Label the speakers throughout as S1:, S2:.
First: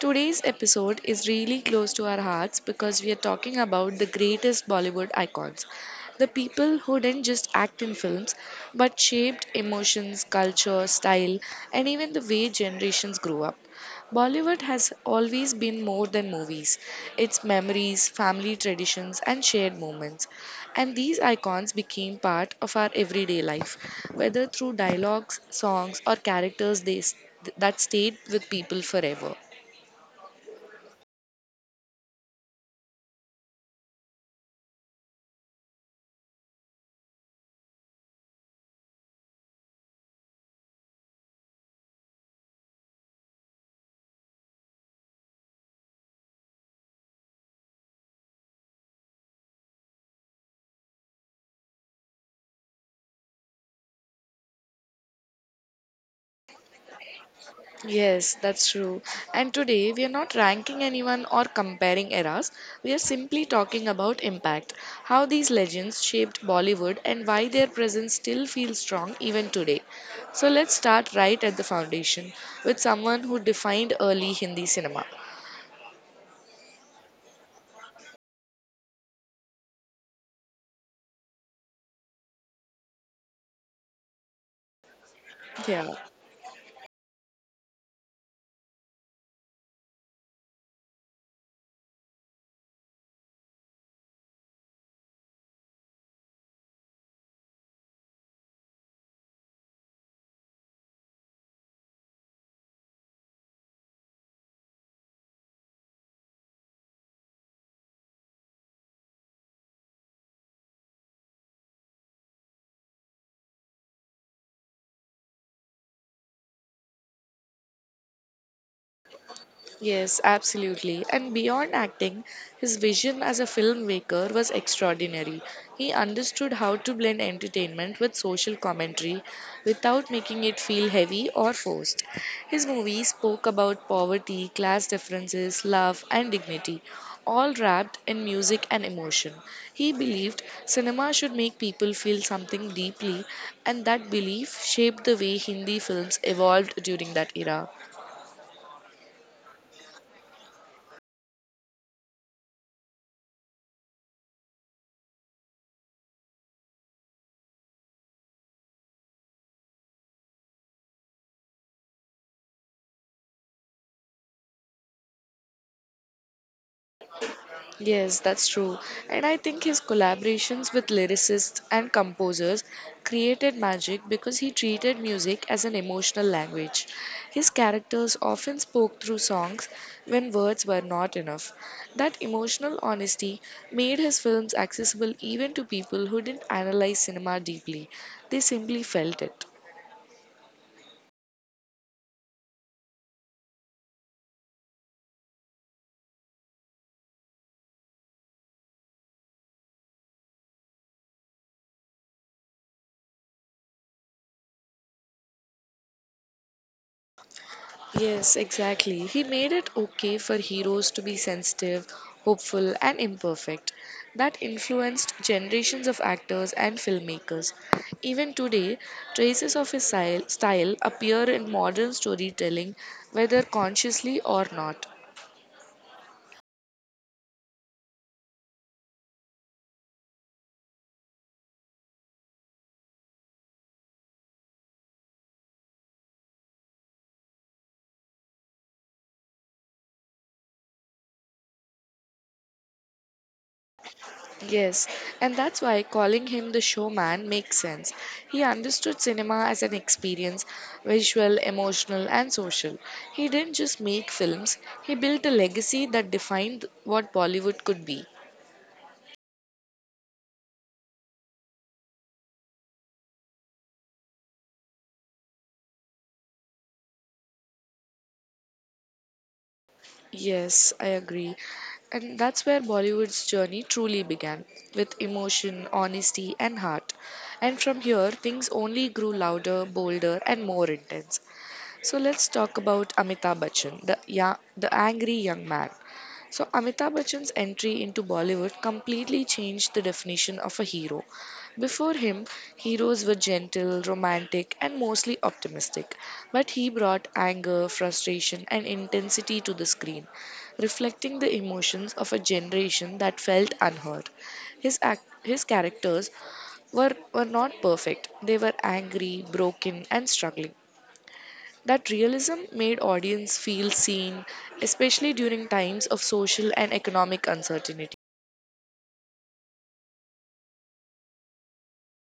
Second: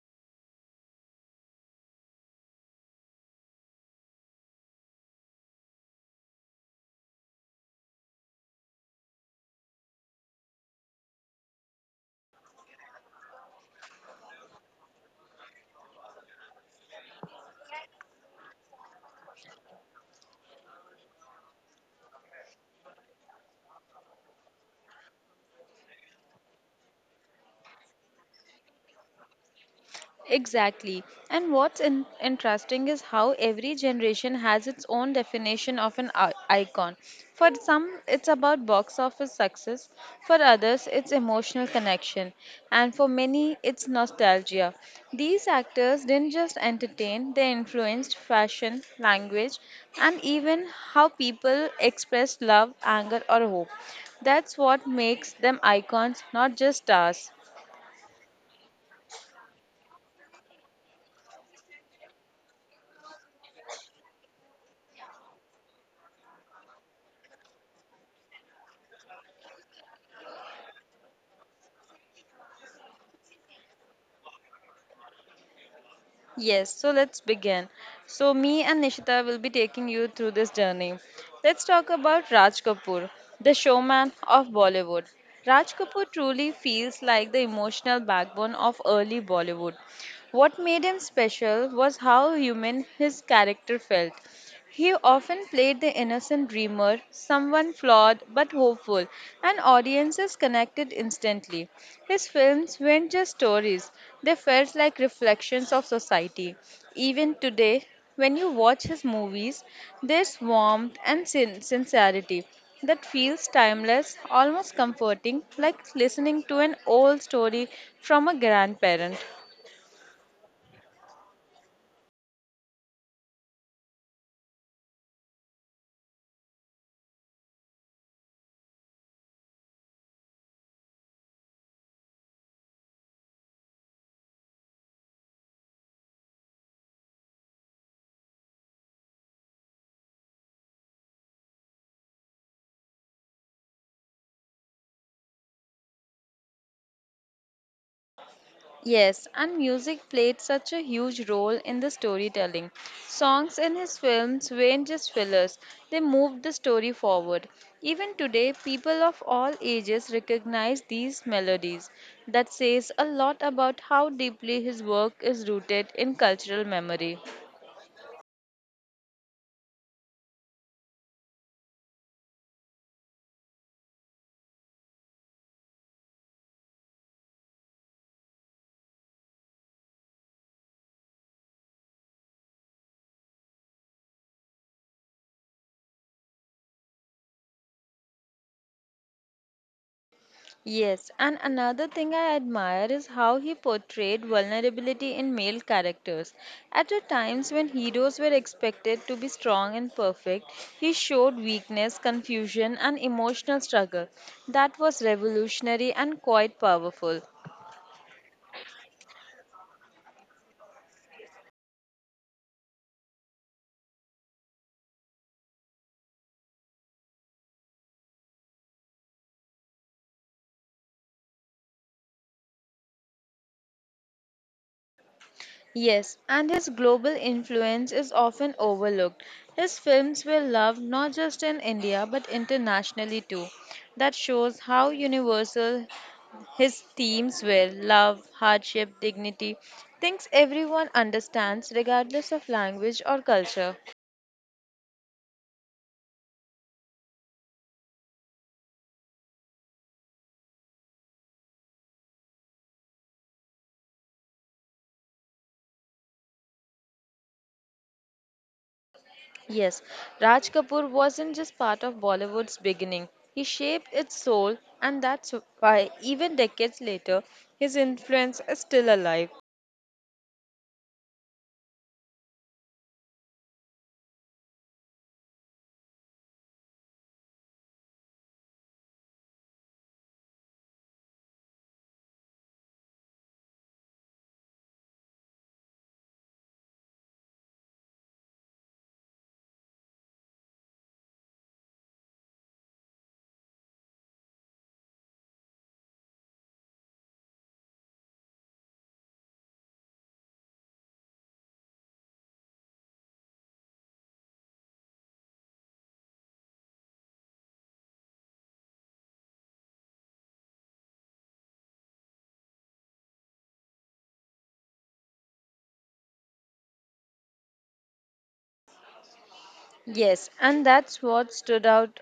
S1: Today's episode is really close to our hearts because we are talking about the greatest Bollywood icons. The people who didn't just act in films but shaped emotions, culture, style, and even the way generations grew up. Bollywood has always been more than movies. It's memories, family traditions, and shared moments. And these icons became part of our everyday life, whether through dialogues, songs, or that stayed with people forever.
S2: Exactly. And what's interesting is how every generation has its own definition of an icon. For some, it's about box office success. For others, it's emotional connection. And for many, it's nostalgia. These actors didn't just entertain, they influenced fashion, language, and even how people express love, anger, or hope. That's what makes them icons, not just stars.
S1: Yes, that's true. And today we are not ranking anyone or comparing eras. We are simply talking about impact, how these legends shaped Bollywood and why their presence still feels strong even today. So let's start right at the foundation with someone who defined early Hindi cinema.
S2: Yes, so let's begin. So, me and Nishita will be taking you through this journey. Let's talk about Raj Kapoor, the showman of Bollywood. Raj
S1: Yeah.
S2: Kapoor truly feels like the emotional backbone of early Bollywood. What made him special was how human his character felt. He often played the innocent dreamer, someone flawed but hopeful, and audiences connected instantly. His films weren't just stories, they felt like reflections of society. Even today, when you watch his movies, there's warmth and sincerity that feels timeless, almost comforting, like listening to an old story from a grandparent.
S1: Yes, absolutely. And beyond acting, his vision as a filmmaker was extraordinary. He understood how to blend entertainment with social commentary without making it feel heavy or forced. His movies spoke about poverty, class differences, love, and dignity, all wrapped in music and emotion. He believed cinema should make people feel something deeply, and that belief shaped the way Hindi films evolved during that era.
S2: Yes, and music played such a huge role in the storytelling. Songs in his films weren't just fillers, they moved the story forward. Even today, people of all ages recognize these melodies. That says a lot about how deeply his work is rooted in cultural memory.
S1: Yes, that's true. And I think his collaborations with lyricists and composers created magic because he treated music as an emotional language. His characters often spoke through songs when words were not enough. That emotional honesty made his films accessible even to people who didn't analyze cinema deeply, they simply felt it.
S2: Yes, and another thing I admire is how he portrayed vulnerability in male characters. At a times when heroes were expected to be strong and perfect, he showed weakness, confusion, and emotional struggle. That was revolutionary and quite powerful.
S1: Yes, exactly. He made it okay for heroes to be sensitive, hopeful, and imperfect. That influenced generations of actors and filmmakers. Even today, traces of his style appear in modern storytelling, whether consciously or not.
S2: Yes, and his global influence is often overlooked. His films were loved not just in India but internationally too. That shows how universal His themes were love, hardship, dignity, things everyone understands regardless of language or culture.
S1: Yes, and that's why calling him the showman makes sense. He understood cinema as an experience visual, emotional, and social. He didn't just make films, he built a legacy that defined what Bollywood could be.
S2: Yes, Raj Kapoor wasn't just part of Bollywood's beginning, he shaped its soul, and that's why, even decades later, his influence is still alive.
S1: Yes, I agree. And that's where Bollywood's journey truly began with emotion, honesty, and heart. And from here, things only grew louder, bolder, and more intense. So let's talk about Amitabh Bachchan, the angry young man. So Amitabh Bachchan's entry into Bollywood completely changed the definition of a hero. Before him, heroes were gentle, romantic, and mostly optimistic. But he brought anger, frustration, and intensity to the screen, reflecting the emotions of a generation that felt unheard. His characters were not perfect. They were angry, broken, and struggling that realism made audience feel seen, especially during times of social and economic uncertainty.
S2: Yes, and that's what stood out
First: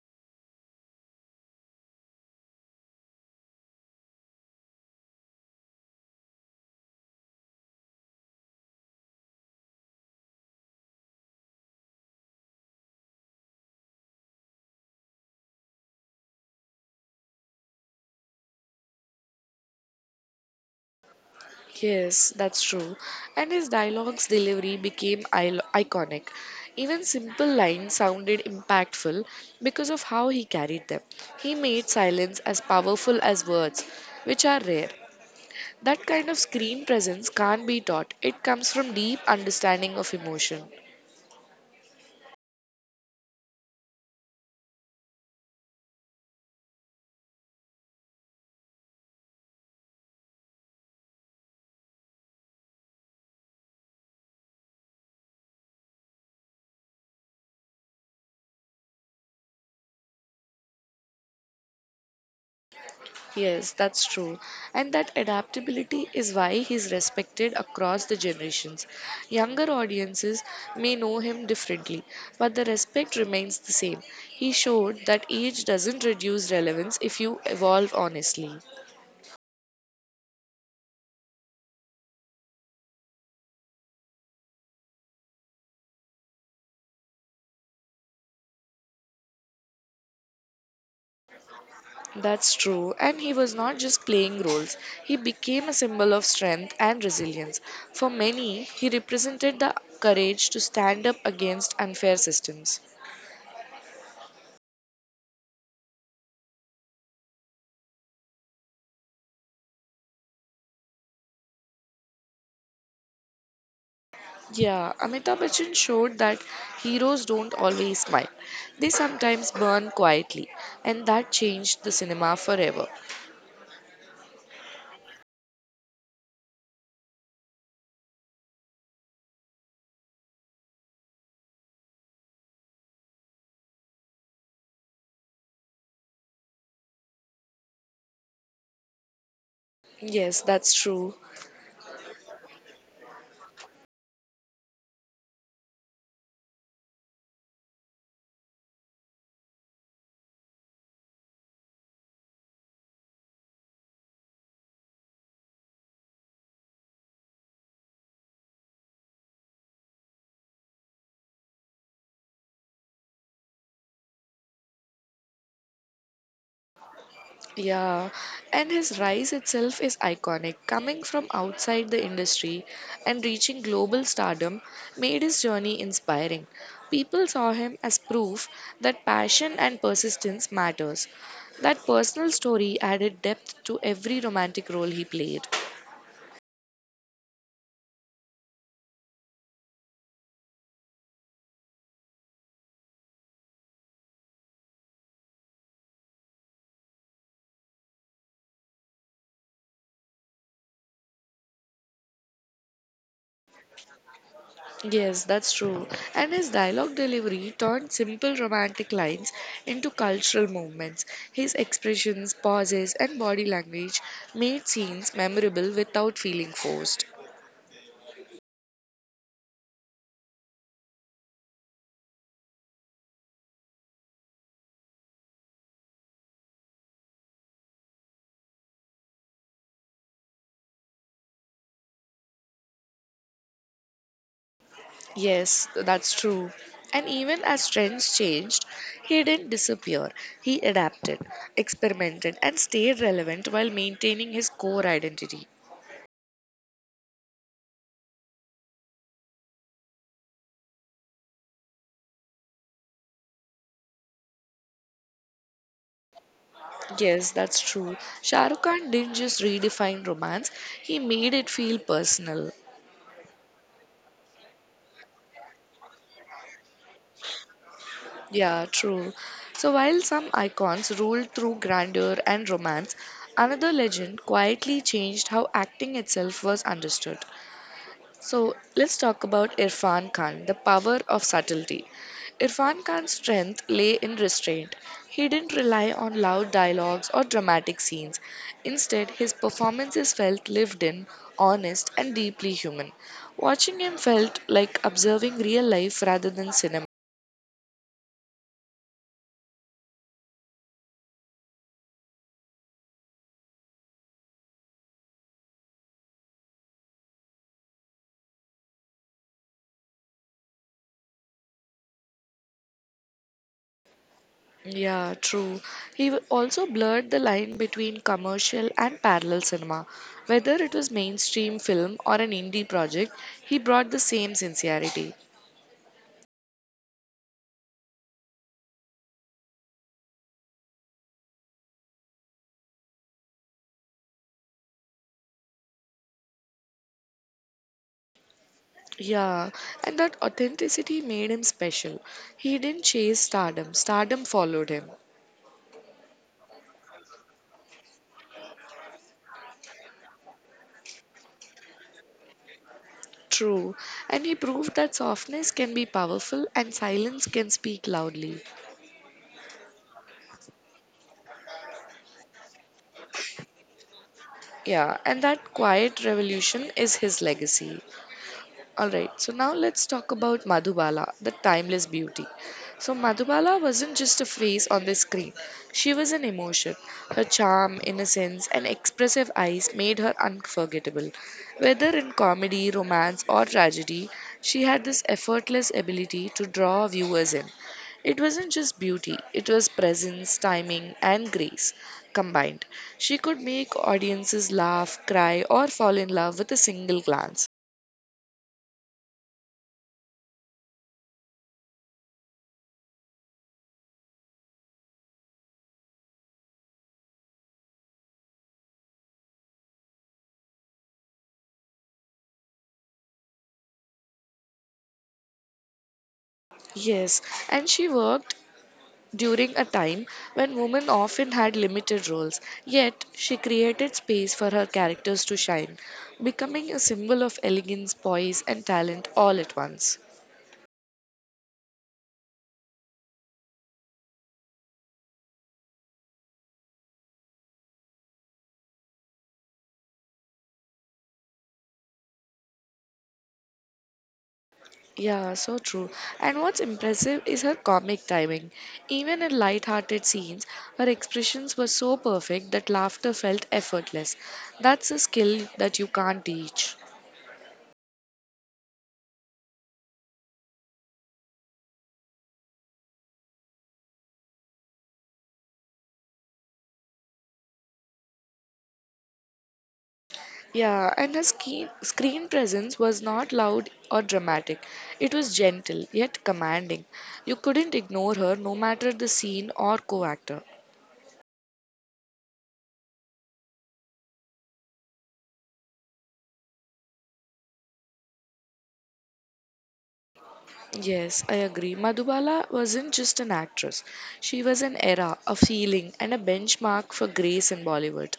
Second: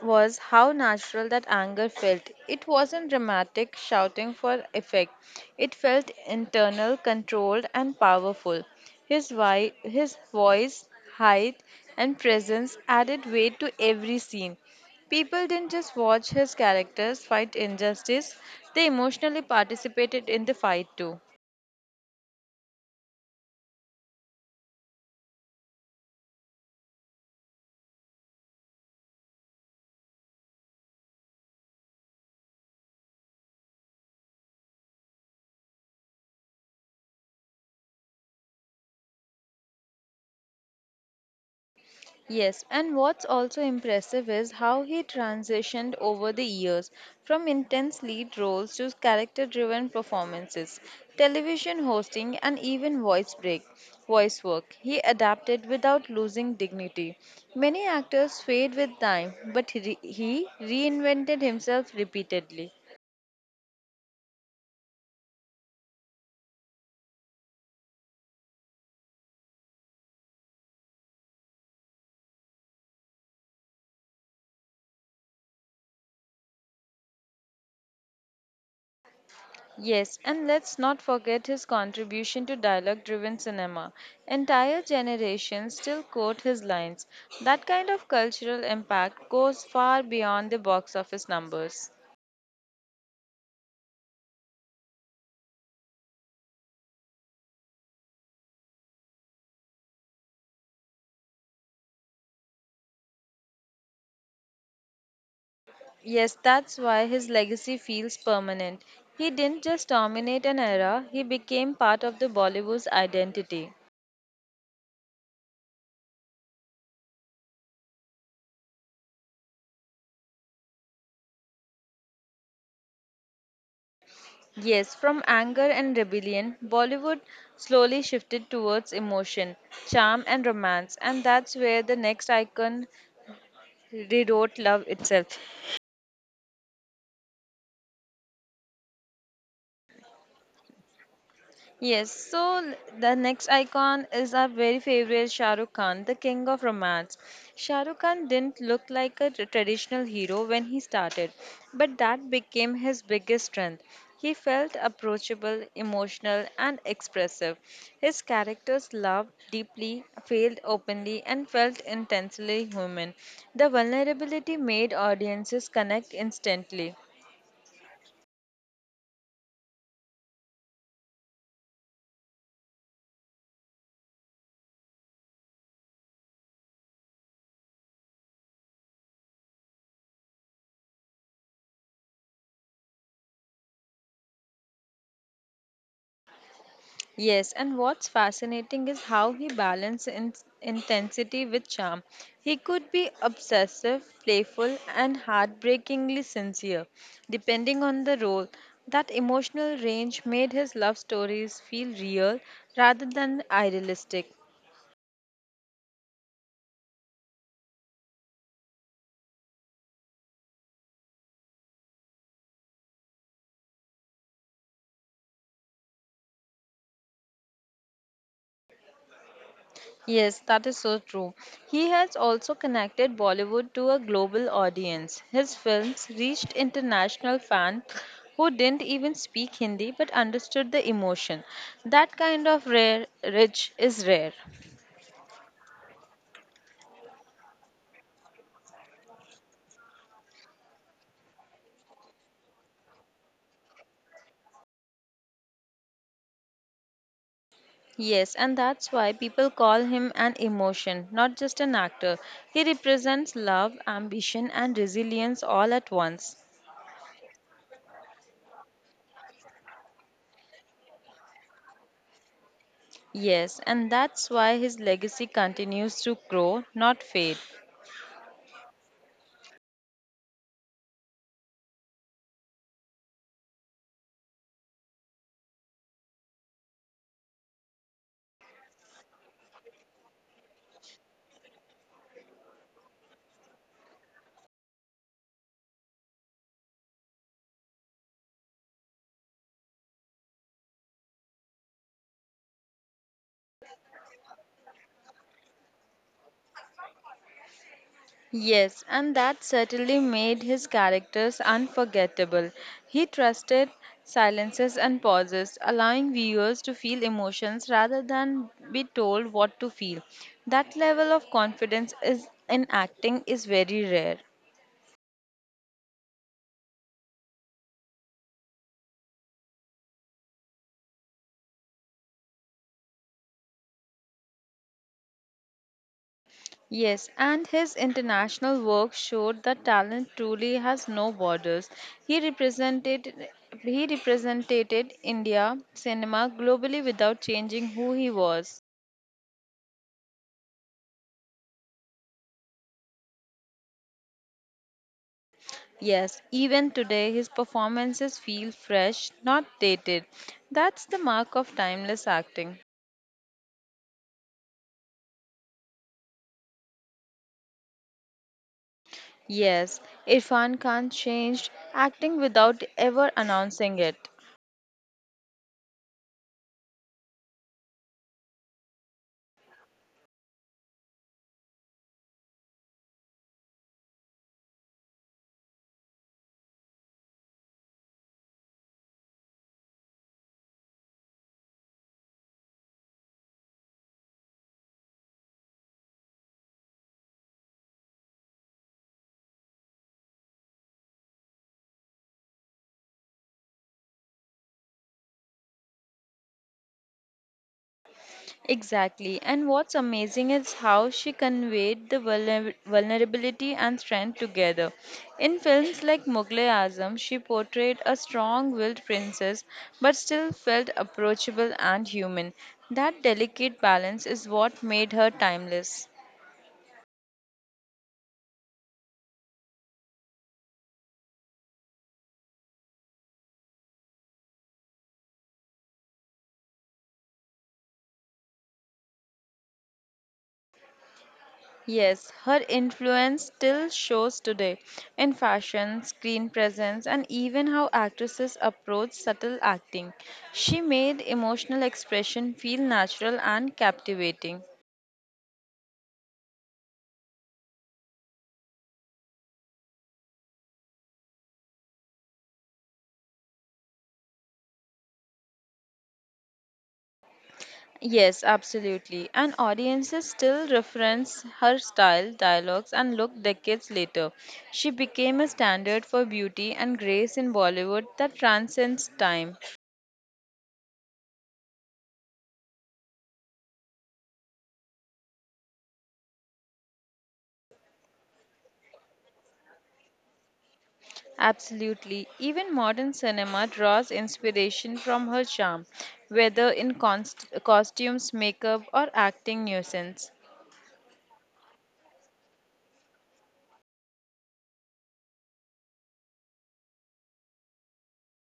S2: was how natural that anger felt. It wasn't dramatic shouting for effect. It felt internal, controlled, and powerful. His voice, height, and presence added weight to every scene. People didn't just watch his characters fight injustice, they emotionally participated in the fight too.
S1: Yes, that's true. And his dialogue's delivery became iconic. Even simple lines sounded impactful because of how he carried them. He made silence as powerful as words, which are rare. That kind of screen presence can't be taught. It comes from deep understanding of emotion.
S2: Yes, and what's also impressive is how he transitioned over the years from intense lead roles to character driven performances, television hosting, and even voice break. Voice work. He adapted without losing dignity. Many actors fade with time, but he reinvented himself repeatedly.
S1: Yes, that's true. And that adaptability is why he's respected across the generations. Younger audiences may know him differently, but the respect remains the same. He showed that age doesn't reduce relevance if you evolve honestly.
S2: Yes, and let's not forget his contribution to dialogue driven cinema. Entire generations still quote his lines. That kind of cultural impact goes far beyond the box office numbers.
S1: That's true. And he was not just playing roles, he became a symbol of strength and resilience. For many, he represented the courage to stand up against unfair systems.
S2: Yes, that's why his legacy feels permanent. He didn't just dominate an era, he became part of the Bollywood's identity.
S1: Yeah, Amitabh Bachchan showed that heroes don't always smile. They sometimes burn quietly, and that changed the cinema forever.
S2: Yes, from anger and rebellion, Bollywood slowly shifted towards emotion, charm, and romance, and that's where the next icon They don't love itself.
S1: Yes, that's true.
S2: Yes, so the next icon is our very favorite Shah Rukh Khan, the king of romance. Shah Rukh Khan didn't look like a traditional hero when he started, but that became his biggest strength. He felt approachable, emotional, and expressive. His characters loved deeply, failed openly, and felt intensely human. The vulnerability made audiences connect instantly.
S1: Yeah, and his rise itself is iconic. Coming from outside the industry and reaching global stardom made his journey inspiring. People saw him as proof that passion and persistence matters. That personal story added depth to every romantic role he played.
S2: Yes, and what's fascinating is how he balanced intensity with charm. He could be obsessive, playful, and heartbreakingly sincere, depending on the role. That emotional range made his love stories feel real rather than idealistic.
S1: Yes, that's true. And his dialogue delivery turned simple romantic lines into cultural movements. His expressions, pauses, and body language made scenes memorable without feeling forced.
S2: Yes, that is so true. He has also connected Bollywood to a global audience. His films reached international fans who didn't even speak Hindi but understood the emotion. That kind of rare rich is rare.
S1: Yes, that's true. And even as trends changed, he didn't disappear. He adapted, experimented, and stayed relevant while maintaining his core identity.
S2: Yes, and that's why people call him an emotion, not just an actor. He represents love, ambition, and resilience all at once.
S1: Yes, that's true. Shah Rukh Khan didn't just redefine romance, he made it feel personal.
S2: Yes, and that's why his legacy continues to grow, not fade.
S1: Yeah, true. So while some icons ruled through grandeur and romance, another legend quietly changed how acting itself was understood. So let's talk about Irfan Khan, the power of subtlety. Irfan Khan's strength lay in restraint. He didn't rely on loud dialogues or dramatic scenes. Instead, his performances felt lived in, honest, and deeply human. Watching him felt like observing real life rather than cinema.
S2: Yes, and that certainly made his characters unforgettable. He trusted silences and pauses, allowing viewers to feel emotions rather than be told what to feel. That level of confidence is in acting is very rare.
S1: Yeah, true. He also blurred the line between commercial and parallel cinema. Whether it was mainstream film or an indie project, he brought the same sincerity.
S2: Yes, and his international work showed that talent truly has no borders. He represented he represented India cinema globally without changing who he was.
S1: Yeah, and that authenticity made him special. He didn't chase stardom, stardom followed him.
S2: Yes, even today his performances feel fresh, not dated. That's the mark of timeless acting.
S1: True. And he proved that softness can be powerful and silence can speak loudly.
S2: Yes, Irfan Khan changed acting without ever announcing it.
S1: Yeah, and that quiet revolution is his legacy. All right, so now let's talk about Madhubala, the timeless beauty. So, Madhubala wasn't just a face on the screen, she was an emotion. Her charm, innocence, and expressive eyes made her unforgettable. Whether in comedy, romance, or tragedy, she had this effortless ability to draw viewers in. It wasn't just beauty, it was presence, timing, and grace combined. She could make audiences laugh, cry, or fall in love with a single glance.
S2: Exactly, and what's amazing is how she conveyed the vulnerability and strength together. In films like Mughal Azam, she portrayed a strong willed princess but still felt approachable and human. That delicate balance is what made her timeless.
S1: Yes, and she worked during a time when women often had limited roles, yet she created space for her characters to shine, becoming a symbol of elegance, poise, and talent all at once.
S2: Yes, her influence still shows today in fashion, screen presence, and even how actresses approach subtle acting. She made emotional expression feel natural and captivating.
S1: Yeah, so true. And what's impressive is her comic timing. Even in light-hearted scenes, her expressions were so perfect that laughter felt effortless. That's a skill that you can't teach.
S2: Yes, absolutely. And audiences still reference her style, dialogues, and look decades later. She became a standard for beauty and grace in Bollywood that transcends time.
S1: Yeah, and her screen presence was not loud or dramatic. It was gentle, yet commanding. You couldn't ignore her no matter the scene or co actor.
S2: Absolutely. Even modern cinema draws inspiration from her charm, whether in costumes, makeup, or acting nuisance.
S1: Yes, I agree. Madhubala wasn't just an actress, she was an era, a feeling, and a benchmark for grace in Bollywood.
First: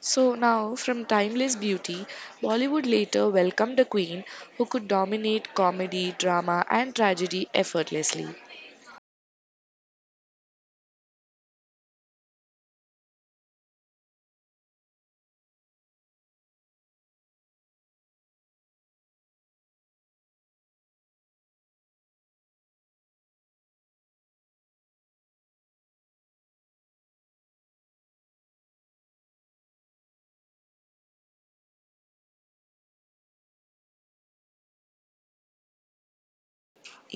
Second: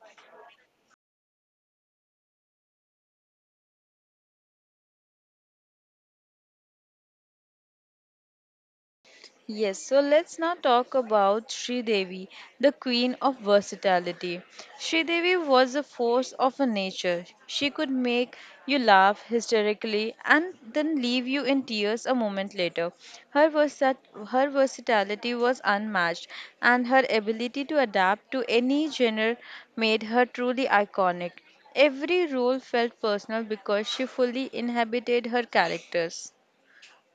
S1: So now, from timeless beauty, Bollywood later welcomed a queen who could dominate comedy, drama, and tragedy effortlessly.
S2: Yes, so let's now talk about Sri Devi, the queen of versatility. Sri Devi was a force of a nature. She could make you laugh hysterically and then leave you in tears a moment later. Her her versatility was unmatched, and her ability to adapt to any genre made her truly iconic. Every role felt personal because she fully inhabited her characters.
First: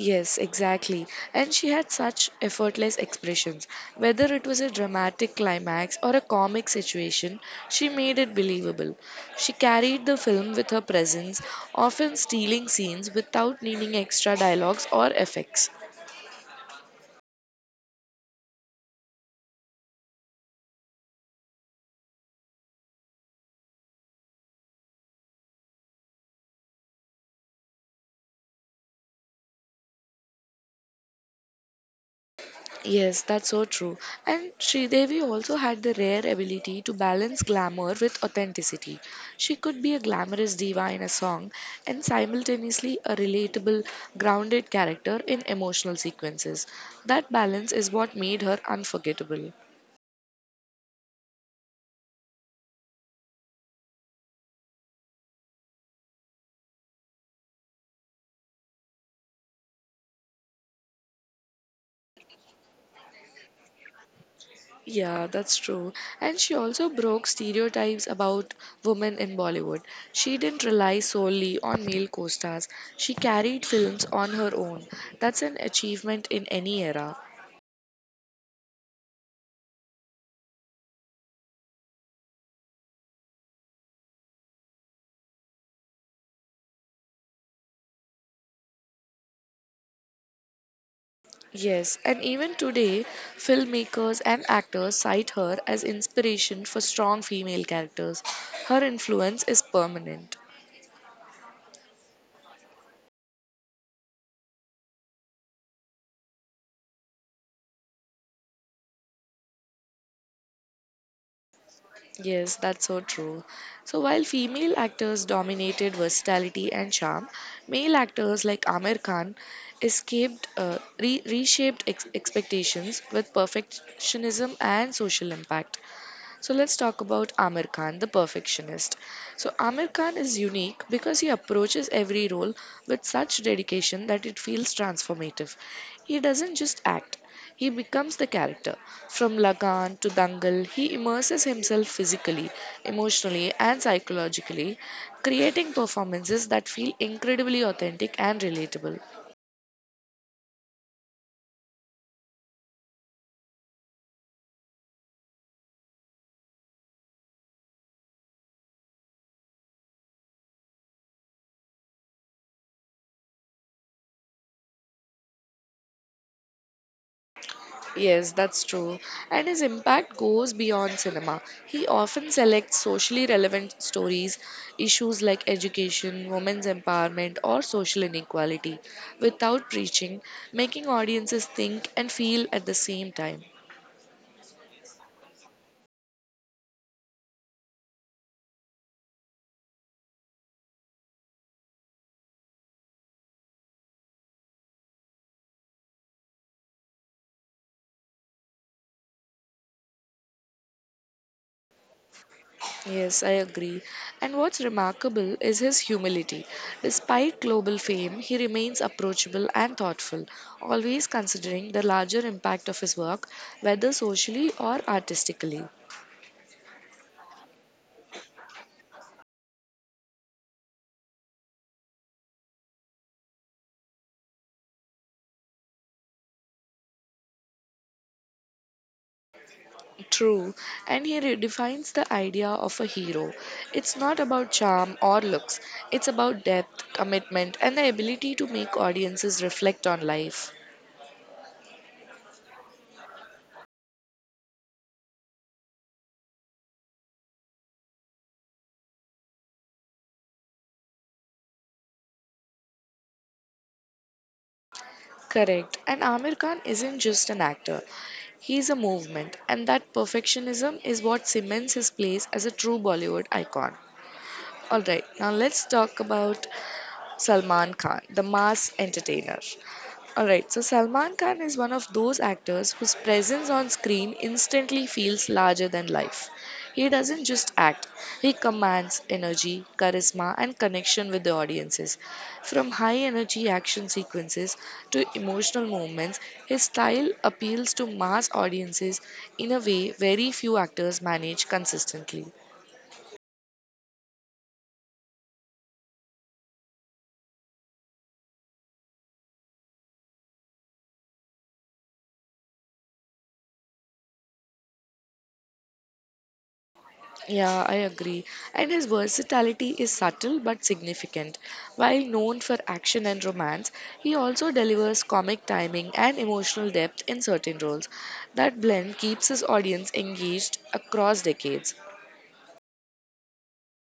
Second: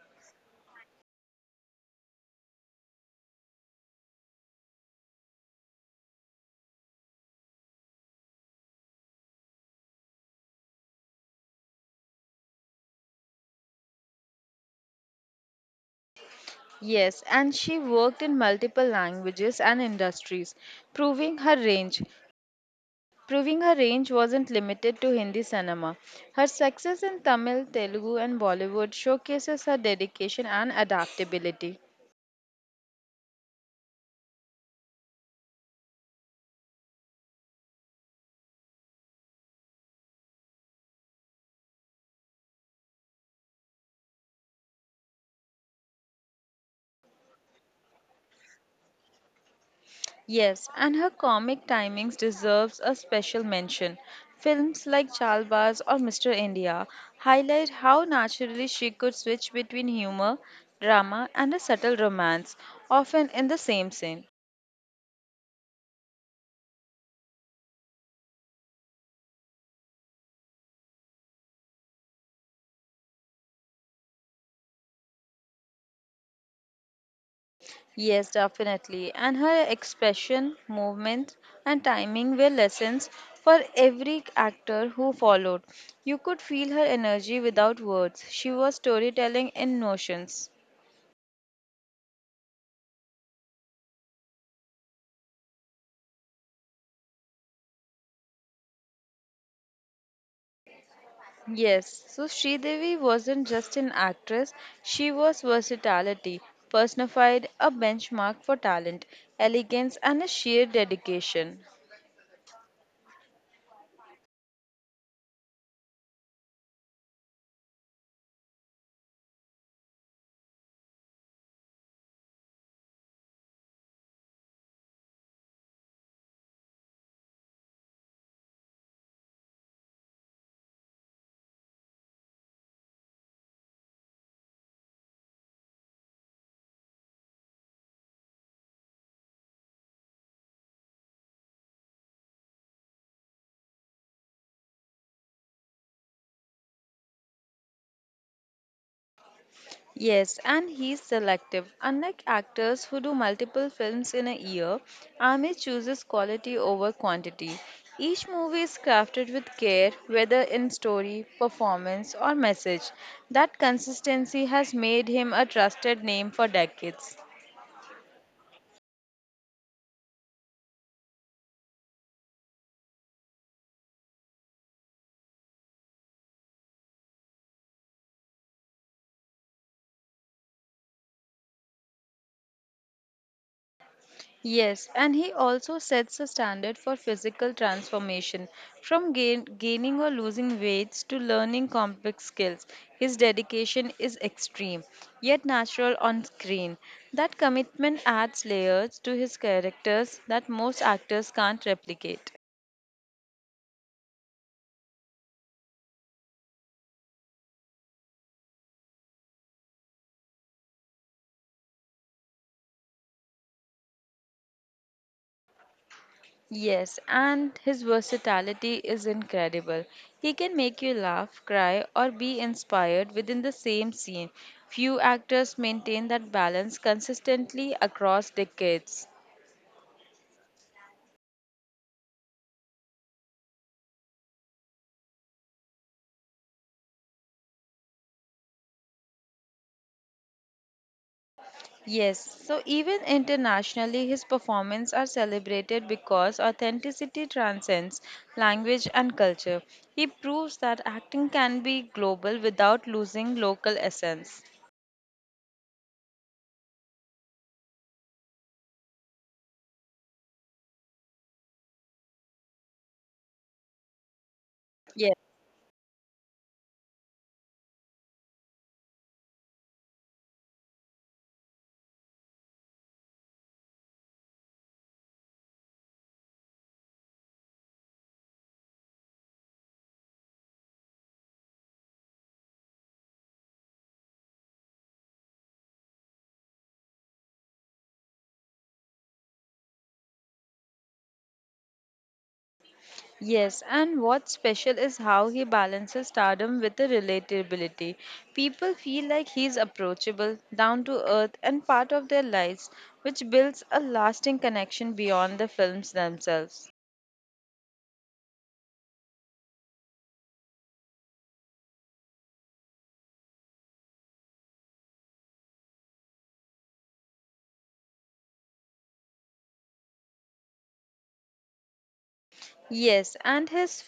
S1: Yes, exactly. And she had such effortless expressions. Whether it was a dramatic climax or a comic situation, she made it believable. She carried the film with her presence, often stealing scenes without needing extra dialogues or effects.
S2: Yes, and she worked in multiple languages and industries, proving her range. Proving her range wasn't limited to Hindi cinema. Her success in Tamil, Telugu, and Bollywood showcases her dedication and adaptability.
S1: Yes, that's so true. And Sridevi also had the rare ability to balance glamour with authenticity. She could be a glamorous diva in a song and simultaneously a relatable, grounded character in emotional sequences. That balance is what made her unforgettable.
S2: Yes, and her comic timings deserves a special mention. Films like Chalbaz or Mr. India highlight how naturally she could switch between humor, drama, and a subtle romance, often in the same scene.
S1: Yeah, that's true. And she also broke stereotypes about women in Bollywood. She didn't rely solely on male co stars, she carried films on her own. That's an achievement in any era.
S2: Yes, definitely. And her expression, movements, and timing were lessons for every actor who followed. You could feel her energy without words. She was storytelling in notions.
S1: Yes, and even today, filmmakers and actors cite her as inspiration for strong female characters. Her influence is permanent.
S2: Yes, so Sridevi wasn't just an actress, she was versatility, personified a benchmark for talent, elegance, and a sheer dedication.
S1: Yes, that's so true. So while female actors dominated versatility and charm, male actors like Amir Khan reshaped expectations with perfectionism and social impact. So let's talk about Amir Khan, the perfectionist. So Amir Khan is unique because he approaches every role with such dedication that it feels transformative. He doesn't just act, he becomes the character. From Lagan to Dangal, he immerses himself physically, emotionally, and psychologically, creating performances that feel incredibly authentic and relatable.
S2: Yes, and he's selective. Unlike actors who do multiple films in a year, Amit chooses quality over quantity. Each movie is crafted with care, whether in story, performance, or message. That consistency has made him a trusted name for decades.
S1: Yes, that's true. And his impact goes beyond cinema. He often selects socially relevant stories, issues like education, women's empowerment, or social inequality, without preaching, making audiences think and feel at the same time.
S2: Yes, and he also sets a standard for physical transformation from gaining or losing weights to learning complex skills. His dedication is extreme, yet natural on screen. That commitment adds layers to his characters that most actors can't replicate.
S1: Yes, I agree. And what's remarkable is his humility. Despite global fame, he remains approachable and thoughtful, always considering the larger impact of his work, whether socially or artistically.
S2: Yes, and his versatility is incredible. He can make you laugh, cry, or be inspired within the same scene. Few actors maintain that balance consistently across decades.
S1: True, and he redefines the idea of a hero. It's not about charm or looks, it's about depth, commitment, and the ability to make audiences reflect on life.
S2: Yes, so even internationally, his performances are celebrated because authenticity transcends language and culture. He proves that acting can be global without losing local essence.
S1: Correct, and Amir Khan isn't just an actor, he's a movement, and that perfectionism is what cements his place as a true Bollywood icon. Alright,
S2: Yes.
S1: now let's talk about Salman Khan, the mass entertainer. Alright, so Salman Khan is one of those actors whose presence on screen instantly feels larger than life. He doesn't just act, he commands energy, charisma, and connection with the audiences. From high energy action sequences to emotional moments, his style appeals to mass audiences in a way very few actors manage consistently.
S2: Yes, and what's special is how he balances stardom with the relatability. People feel like he's approachable, down to earth, and part of their lives, which builds a lasting connection beyond the films themselves.
S1: Yeah, I agree. And his versatility is subtle but significant. While known for action and romance, he also delivers comic timing and emotional depth in certain roles. That blend keeps his audience engaged across decades.
S2: Yes, and his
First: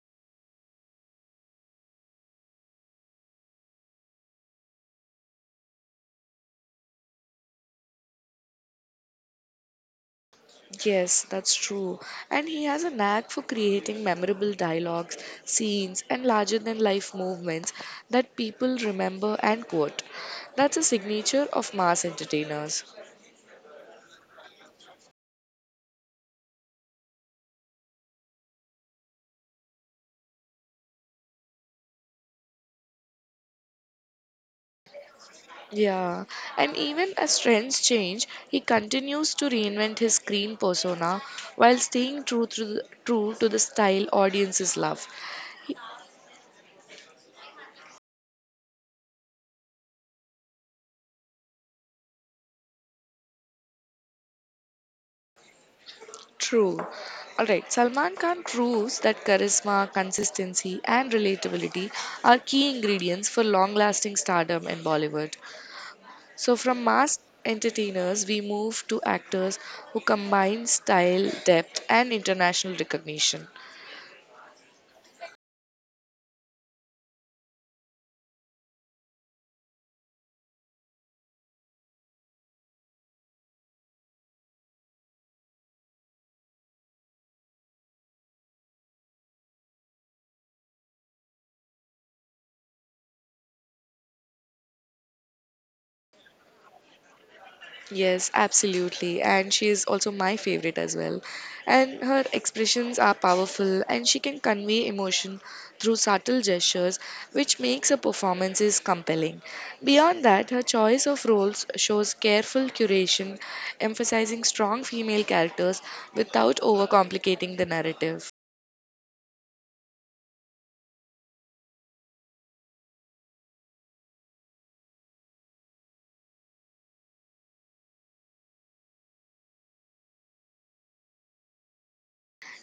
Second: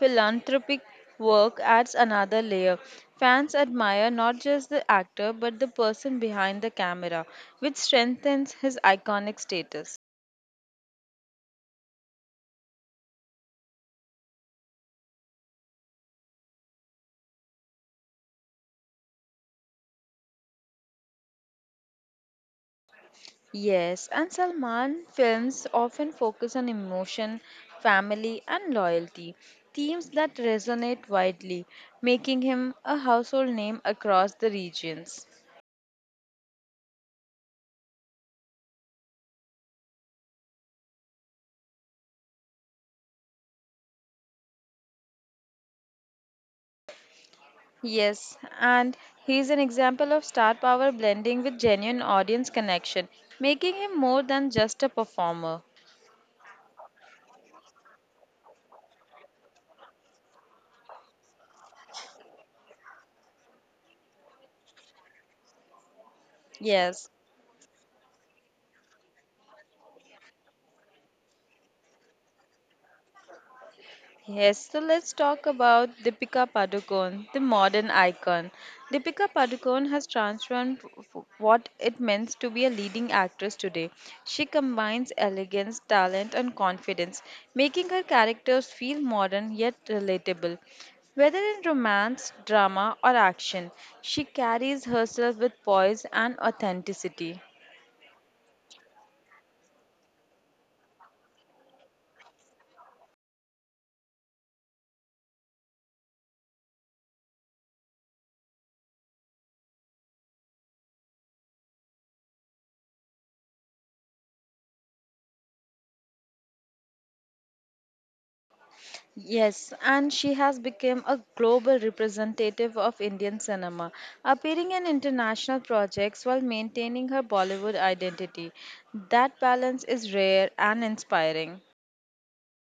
S2: philanthropic work adds another layer. Fans admire not just the actor but the person behind the camera, which strengthens his iconic status.
S1: Yes, that's true. And he has a knack for creating memorable dialogues, scenes, and larger than life movements that people remember and quote. That's a signature of mass entertainers.
S2: Yes, and Salman films often focus on emotion, family, and loyalty, themes that resonate widely, making him a household name across the regions.
S1: Yeah, and even as trends change, he continues to reinvent his screen persona while staying true to the style audiences love. He-
S2: Yes, and he's an example of star power blending with genuine audience connection, making him more than just a performer.
S1: true. Alright, Salman Khan proves that charisma, consistency, and relatability are key ingredients for long lasting stardom in Bollywood. So, from
S2: Yes.
S1: mass entertainers, we move to actors who combine style, depth, and international recognition.
S2: Yes, so let's talk about Deepika Padukone, the modern icon. Deepika Padukone has transformed what it means to be a leading actress today. She combines elegance, talent, and confidence, making her characters feel modern yet relatable. Whether in romance, drama, or action, she carries herself with poise and authenticity.
S1: Yes, absolutely. And she is also my favorite as well. And her expressions are powerful and she can convey emotion through subtle gestures, which makes her performances compelling. Beyond that, her choice of roles shows careful curation, emphasizing strong female characters without overcomplicating the narrative.
S2: Yes, and she has become a global representative of Indian cinema, appearing in international projects while maintaining her Bollywood identity. That balance is rare and inspiring.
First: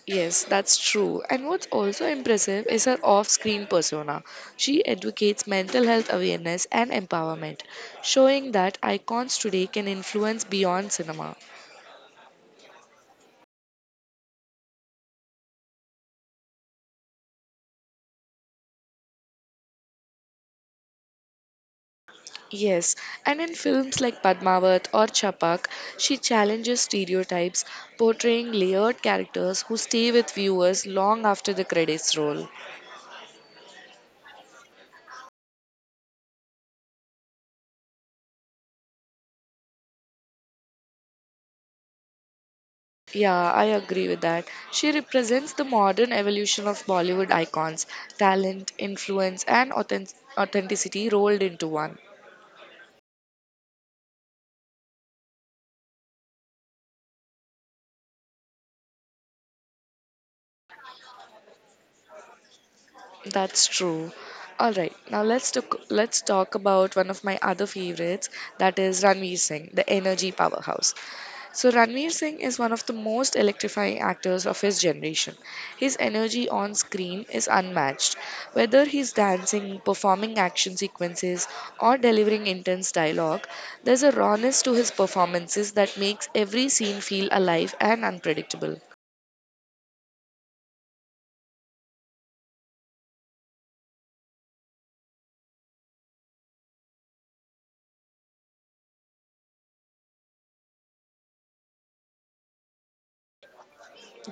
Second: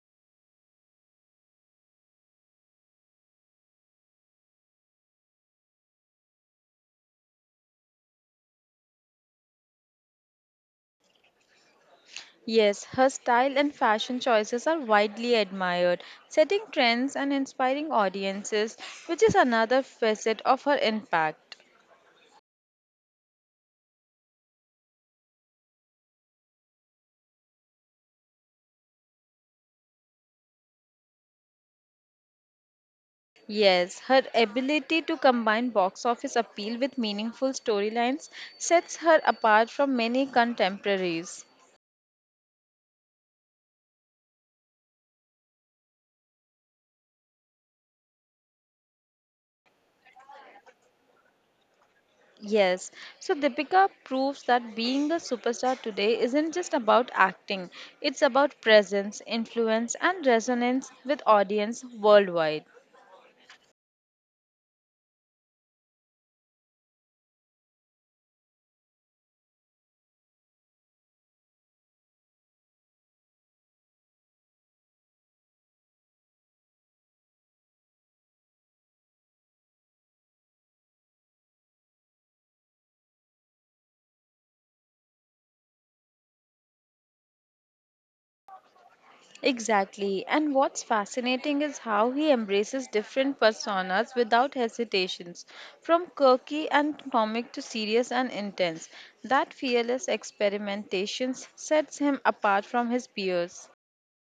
S1: Yes, that's true. And what's also impressive is her off screen persona. She advocates mental health awareness and empowerment, showing that icons today can influence beyond cinema.
S2: Yes, her style and fashion choices are widely admired, setting trends and inspiring audiences, which is another facet of her impact.
S1: Yes, and in films like Padmavat or Chapak, she challenges stereotypes, portraying layered characters who stay with viewers long after the credits roll.
S2: Yes, her ability to combine box office appeal with meaningful storylines sets her apart from many contemporaries.
S1: Yeah, I agree with that. She represents the modern evolution of Bollywood icons, talent, influence, and authenticity rolled into one.
S2: Yes, so Deepika proves that being a superstar today isn't just about acting, it's about presence, influence, and resonance with audience worldwide.
S1: That's true. All right, let's talk about one of my other favorites, that is Ranveer Singh, the energy powerhouse. So Ranveer Singh is one of the most electrifying actors of his generation. His energy on screen is unmatched. Whether he's dancing, performing action sequences, or delivering intense dialogue, there's a rawness to his performances that makes every scene feel alive and unpredictable.
S2: Exactly. And what's fascinating is how he embraces different personas without hesitations, from quirky and comic to serious and intense. That fearless experimentation sets him apart from his peers.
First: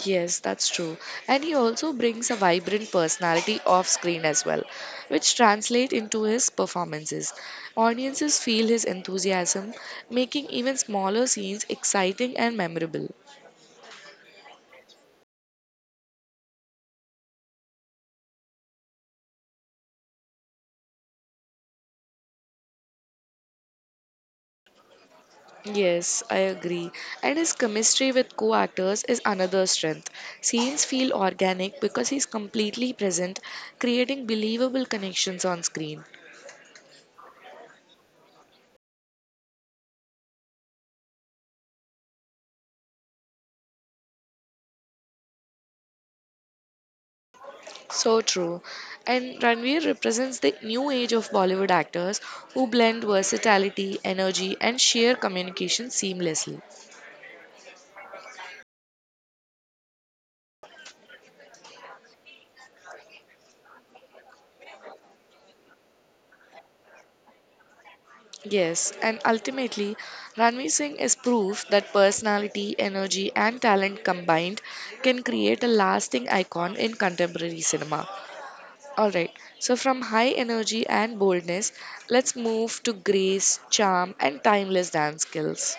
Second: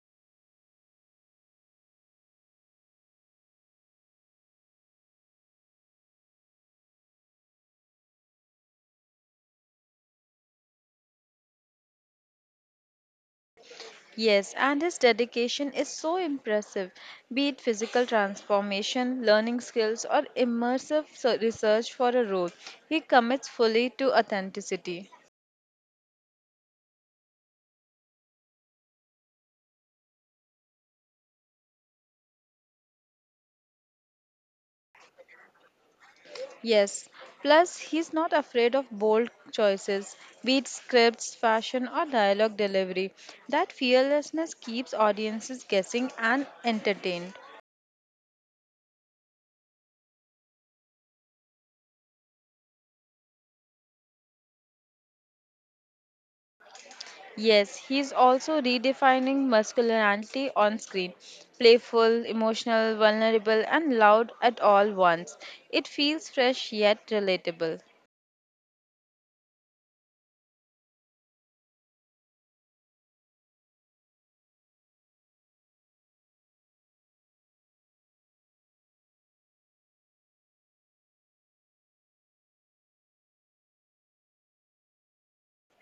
S1: Yes, that's true. And he also brings a vibrant personality off screen as well, which translate into his performances. Audiences feel his enthusiasm, making even smaller scenes exciting and memorable.
S2: Yes, and his dedication is so impressive, be it physical transformation, learning skills, or immersive research for a role. He commits fully to authenticity.
S1: Yes, I agree. And his chemistry with co actors is another strength. Scenes feel organic because he's completely present, creating believable connections on screen.
S2: Yes, plus he's not afraid of bold choices, be it scripts, fashion, or dialogue delivery. That fearlessness keeps audiences guessing and entertained.
S1: So true. And Ranveer represents the new age of Bollywood actors who blend versatility, energy, and sheer communication seamlessly.
S2: Yes, he's also redefining masculinity on screen playful, emotional, vulnerable, and loud at all once. It feels fresh yet relatable.
S1: Yes, and ultimately, Ranveer Singh is proof that personality, energy, and talent combined can create a lasting icon in contemporary cinema. Alright, so from high energy and boldness, let's move to grace, charm, and timeless dance skills.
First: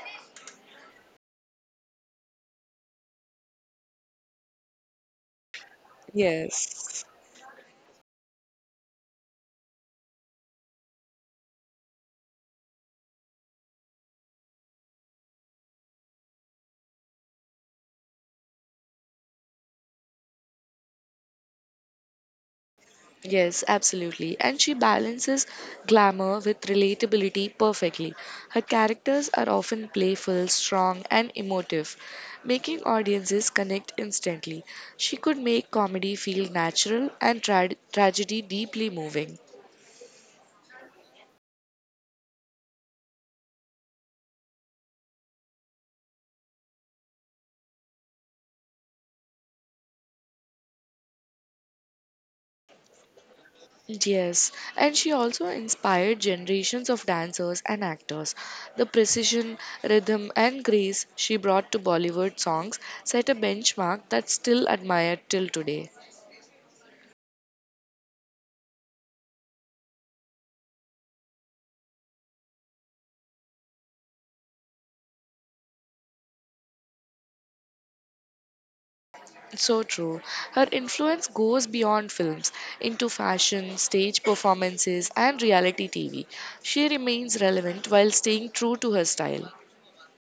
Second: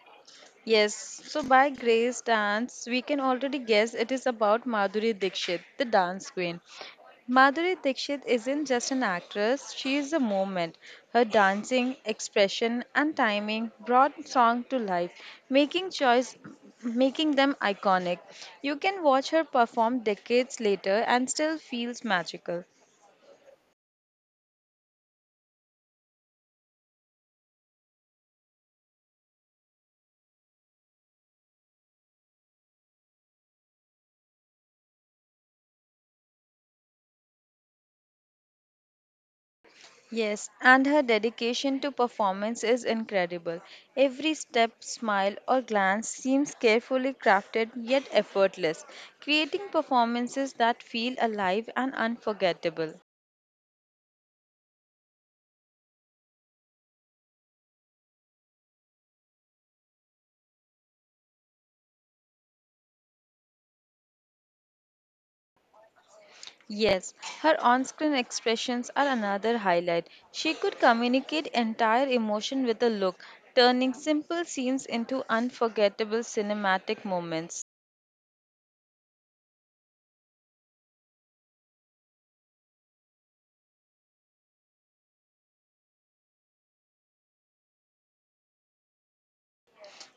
S2: Yes, so by Grace Dance, we can already guess it is about Madhuri Dixit, the dance queen.
S1: Yes.
S2: Madhuri Dixit isn't just an actress, she is a moment. Her dancing, expression, and timing brought song to life, making choice making them iconic. You can watch her perform decades later and still feels magical.
S1: Yes, absolutely. And she balances glamour with relatability perfectly. Her characters are often playful, strong, and emotive, making audiences connect instantly. She could make comedy feel natural and tragedy deeply moving.
S2: Yes, and her dedication to performance is incredible. Every step, smile, or glance seems carefully crafted yet effortless, creating performances that feel alive and unforgettable.
S1: Yes, and she also inspired generations of dancers and actors. The precision, rhythm, and grace she brought to Bollywood songs set a benchmark that's still admired till today.
S2: Yes, her on screen expressions are another highlight. She could communicate entire emotion with a look, turning simple scenes into unforgettable cinematic moments.
S1: So true. Her influence goes beyond films into fashion, stage performances, and reality TV. She remains relevant while staying true to her style.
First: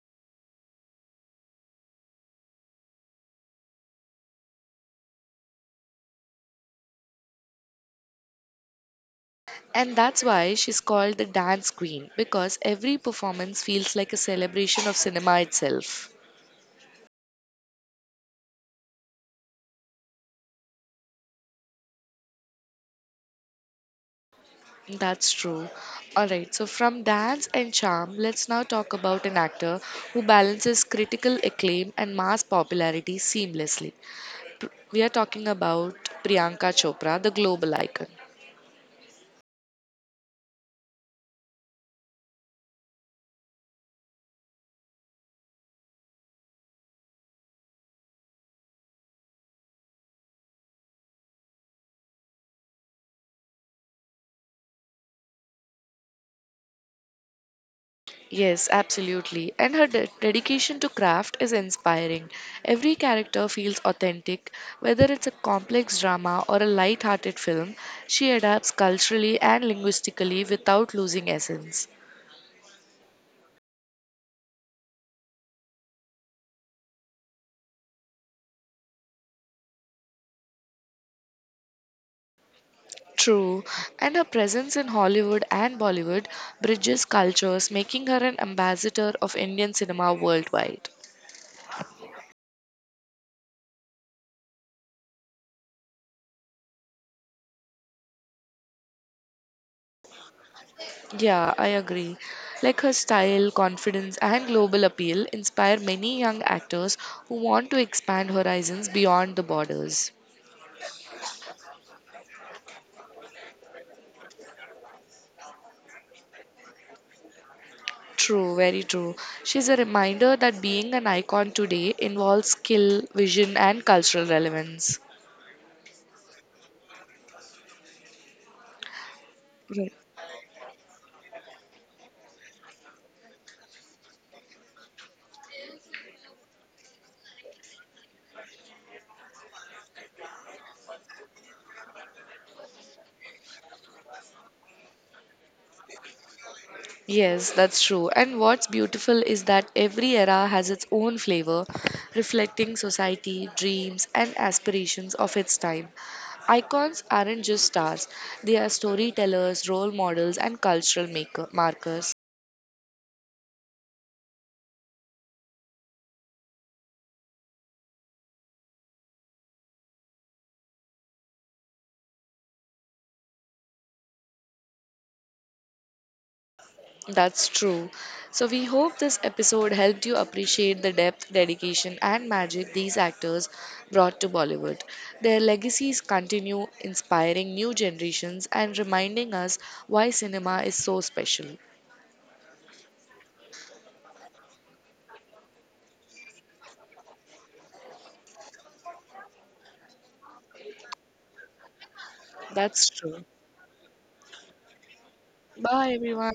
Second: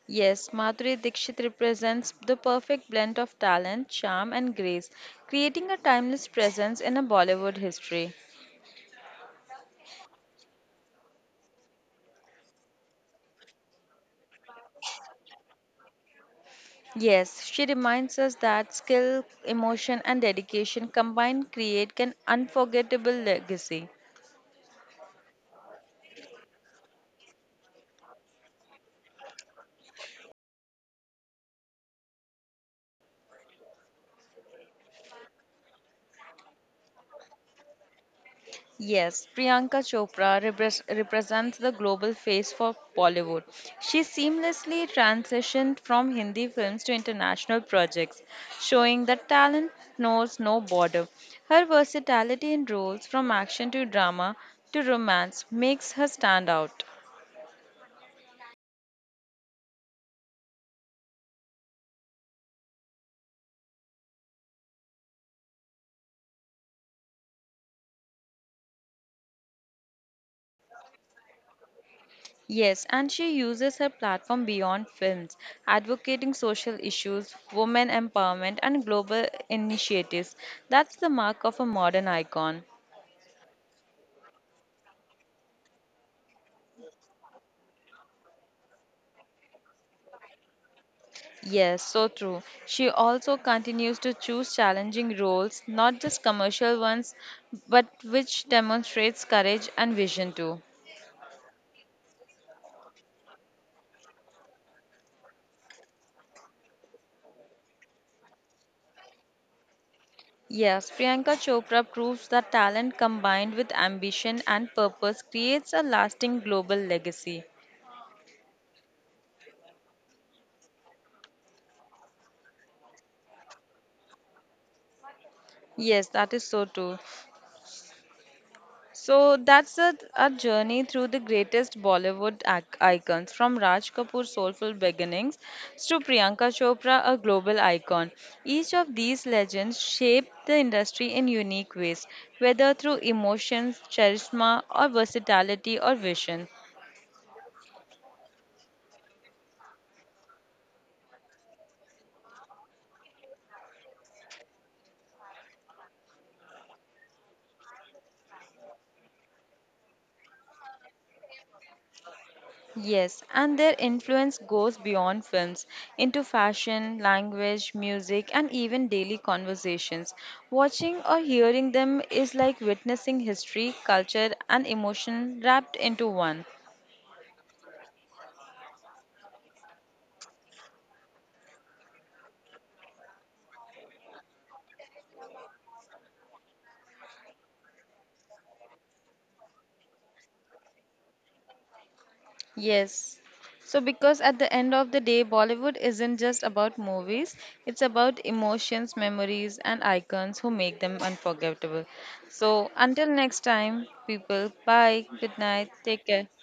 S2: Yes, Madhuri Dixit represents the perfect blend of talent, charm, and grace, creating a timeless presence in a Bollywood history.
S1: And that's why she's called the dance queen because every performance feels like a celebration of cinema itself.
S2: Yes, she reminds us that skill, emotion, and dedication combined create an unforgettable legacy.
S1: That's true. Alright, so from dance and charm, let's now talk about an actor who balances critical acclaim and mass popularity seamlessly. We are talking about Priyanka Chopra, the global icon.
S2: Yes, Priyanka Chopra represents the global face for Bollywood. She seamlessly transitioned from Hindi films to international projects, showing that talent knows no border. Her versatility in roles from action to drama to romance makes her stand out.
S1: Yes, absolutely. And her dedication to craft is inspiring. Every character feels authentic, whether it's a complex drama or a light-hearted film, she adapts culturally and linguistically without losing essence.
S2: Yes, and she uses her platform beyond films, advocating social issues, women empowerment, and global initiatives. That's the mark of a modern icon.
S1: True, and her presence in Hollywood and Bollywood bridges cultures, making her an ambassador of Indian cinema worldwide.
S2: Yes, so true. She also continues to choose challenging roles, not just commercial ones, but which demonstrates courage and vision too.
S1: Yeah, I agree. Like her style, confidence, and global appeal inspire many young actors who want to expand horizons beyond the borders.
S2: Yes, Priyanka Chopra proves that talent combined with ambition and purpose creates a lasting global legacy.
S1: True, very true. She's a reminder that being an icon today involves skill, vision, and cultural relevance.
S2: Yes, that is so true. So that's
S1: Right.
S2: a journey through the greatest Bollywood icons, from Raj Kapoor's soulful beginnings to Priyanka Chopra, a global icon. Each of these legends shaped the industry in unique ways, whether through emotions, charisma, or versatility or vision.
S1: Yes, that's true. And what's beautiful is that every era has its own flavor, reflecting society, dreams, and aspirations of its time. Icons aren't just stars, they are storytellers, role models, and cultural markers.
S2: Yes, and their influence goes beyond films into fashion, language, music, and even daily conversations. Watching or hearing them is like witnessing history, culture, and emotion wrapped into one.
S1: That's true. So, we hope this episode helped you appreciate the depth, dedication, and magic these actors brought to Bollywood. Their legacies continue inspiring new generations and reminding us why cinema is so special.
S2: Yes. So, because at the end of the day, Bollywood isn't just about movies, it's about emotions, memories, and icons who make them unforgettable. So,
S1: That's
S2: until
S1: true.
S2: next time, people, bye, good night,
S1: Bye,
S2: take care.
S1: everyone.